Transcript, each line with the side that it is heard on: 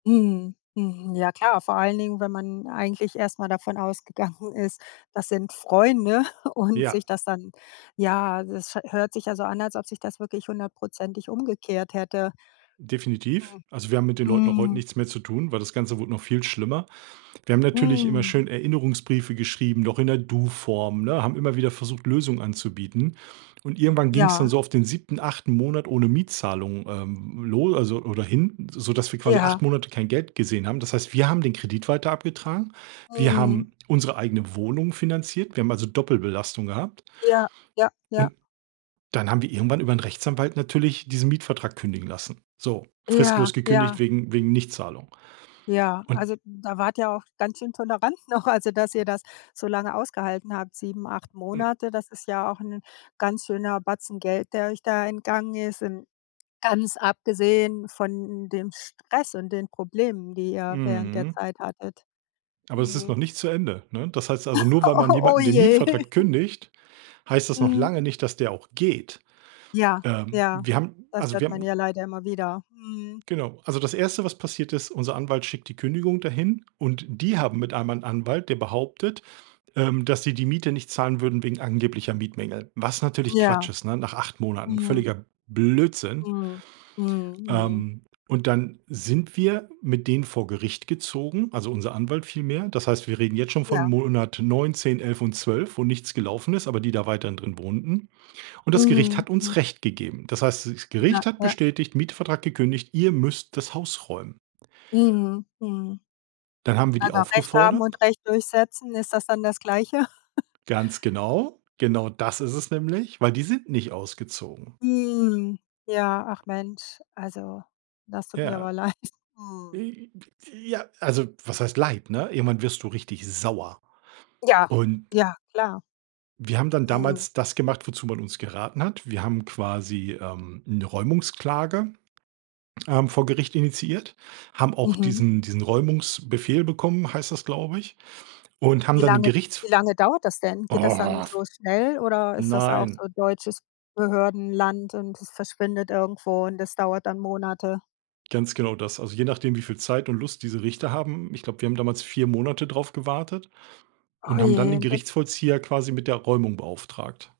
left: Mhm, mhm, ja klar, vor allen Dingen, wenn man eigentlich erst mal davon ausgegangen ist, das sind Freunde und
right: Ja.
left: sich das dann ja, das hört sich ja so an, als ob sich das wirklich 100 % umgekehrt hätte.
right: Definitiv,
left: Mhm,
right: also, wir haben mit den Leuten auch heute
left: Mhm.
right: nichts mehr zu tun, weil das Ganze wurde noch viel schlimmer. Wir haben natürlich immer
left: Mhm.
right: schön Erinnerungsbriefe geschrieben, noch in der Du-Form, ne? Haben immer wieder versucht, Lösungen anzubieten. Und irgendwann ging's dann
left: Ja.
right: so auf den 7., 8. Monat ohne Mietzahlung, ähm, lo also, oder hin, sodass wir quasi 8
left: Ja.
right: Monate kein Geld gesehen haben. Das heißt, wir haben den Kredit weiter abgetragen. Wir
left: Mhm.
right: haben unsere eigene Wohnung finanziert. Wir haben also Doppelbelastung gehabt.
left: Ja ja ja.
right: Und dann haben wir irgendwann über 'n Rechtsanwalt natürlich diesen Mietvertrag kündigen lassen. So
left: Ja,
right: fristlos gekündigt
left: ja.
right: wegen wegen Nichtzahlung.
left: Ja,
right: Und
left: also, da wart ihr auch ganz schön tolerant noch, also, dass ihr das so lange ausgehalten habt. 7, 8
right: Hm.
left: Monate, das ist ja auch 'n ganz schöner Batzen Geld, der euch da entgangen ist in Ganz abgesehen von, hm, dem Stress und den Problemen, die ihr während der
right: Mhm.
left: Zeit hattet.
right: Aber es ist noch
left: Mhm.
right: nicht zu Ende, ne, das heißt also, nur weil man
left: Oh, oh
right: jemanden den
left: je.
right: Mietvertrag kündigt, heißt das noch
left: Mhm.
right: lange nicht, dass der auch geht.
left: Ja.
right: Ähm,
left: Ja,
right: wir haben
left: das
right: also,
left: hört
right: wir haben
left: man ja leider immer wieder, mhm.
right: Genau also, das Erste, passiert ist: Unser Anwalt schickt die Kündigung da hin, und die haben mit einemal 'n Anwalt, der behauptet, ähm, dass sie die Miete nicht zahlen würden wegen angeblicher Mietmängel, was natürlich Quatsch
left: Ja.
right: ist, ne, nach 8 Monaten
left: Mhm.
right: völliger Blödsinn.
left: Mhm, mhm, mhm.
right: Ähm, und dann sind wir mit denen vor Gericht gezogen, also, unser Anwalt vielmehr. Das heißt, wir reden jetzt schon von
left: Ja.
right: Monat 9, 10, 11 und 12, wo nichts gelaufen ist, aber die da weiterhin drin wohnten, und das Gericht
left: Mhm.
right: hat
left: Hm.
right: uns recht gegeben. Das heißt, das
left: Ja,
right: Gericht hat
left: ja.
right: bestätigt: „Mietvertrag gekündigt- ihr müsst das Haus räumen.“
left: Mhm, mhm.
right: Dann haben wir die
left: Aber recht haben
right: aufgefordert
left: und Recht durchsetzen, ist das dann das Gleiche?
right: Ganz genau. Genau das ist es nämlich, weil die sind nicht ausgezogen.
left: Mhm, ja, ach Mensch, also, das tut mir
right: Ja,
left: aber leid, mhm.
right: wie wie Ja, also, was heißt Leid, ne? Irgendwann wirst du richtig sauer.
left: Ja.
right: Und
left: Ja, klar.
right: wir haben dann
left: Mhm.
right: damals das gemacht, wozu man uns geraten hat. Wir haben quasi, ähm, 'ne Räumungsklage, ähm, vor Gericht initiiert, haben auch
left: Mhm.
right: diesen diesen Räumungsbefehl bekommen, heißt das, glaube ich. Und haben
left: Wie
right: dann den
left: lange
right: Gerichts
left: wie lange dauert das denn? Geht das dann
right: Och
left: so schnell, oder ist das auch
right: Nein.
left: so deutsches Behördenland, und es verschwindet irgendwo, und es dauert dann Monate?
right: Ganz genau das, also, je nachdem, wie viel Zeit und Lust diese Richter haben. Ich glaub, wir haben damals 4 Monate drauf gewartet
left: Oh
right: und haben dann
left: je,
right: den
left: und wenn
right: Gerichtsvollzieher quasi mit der Räumung beauftragt.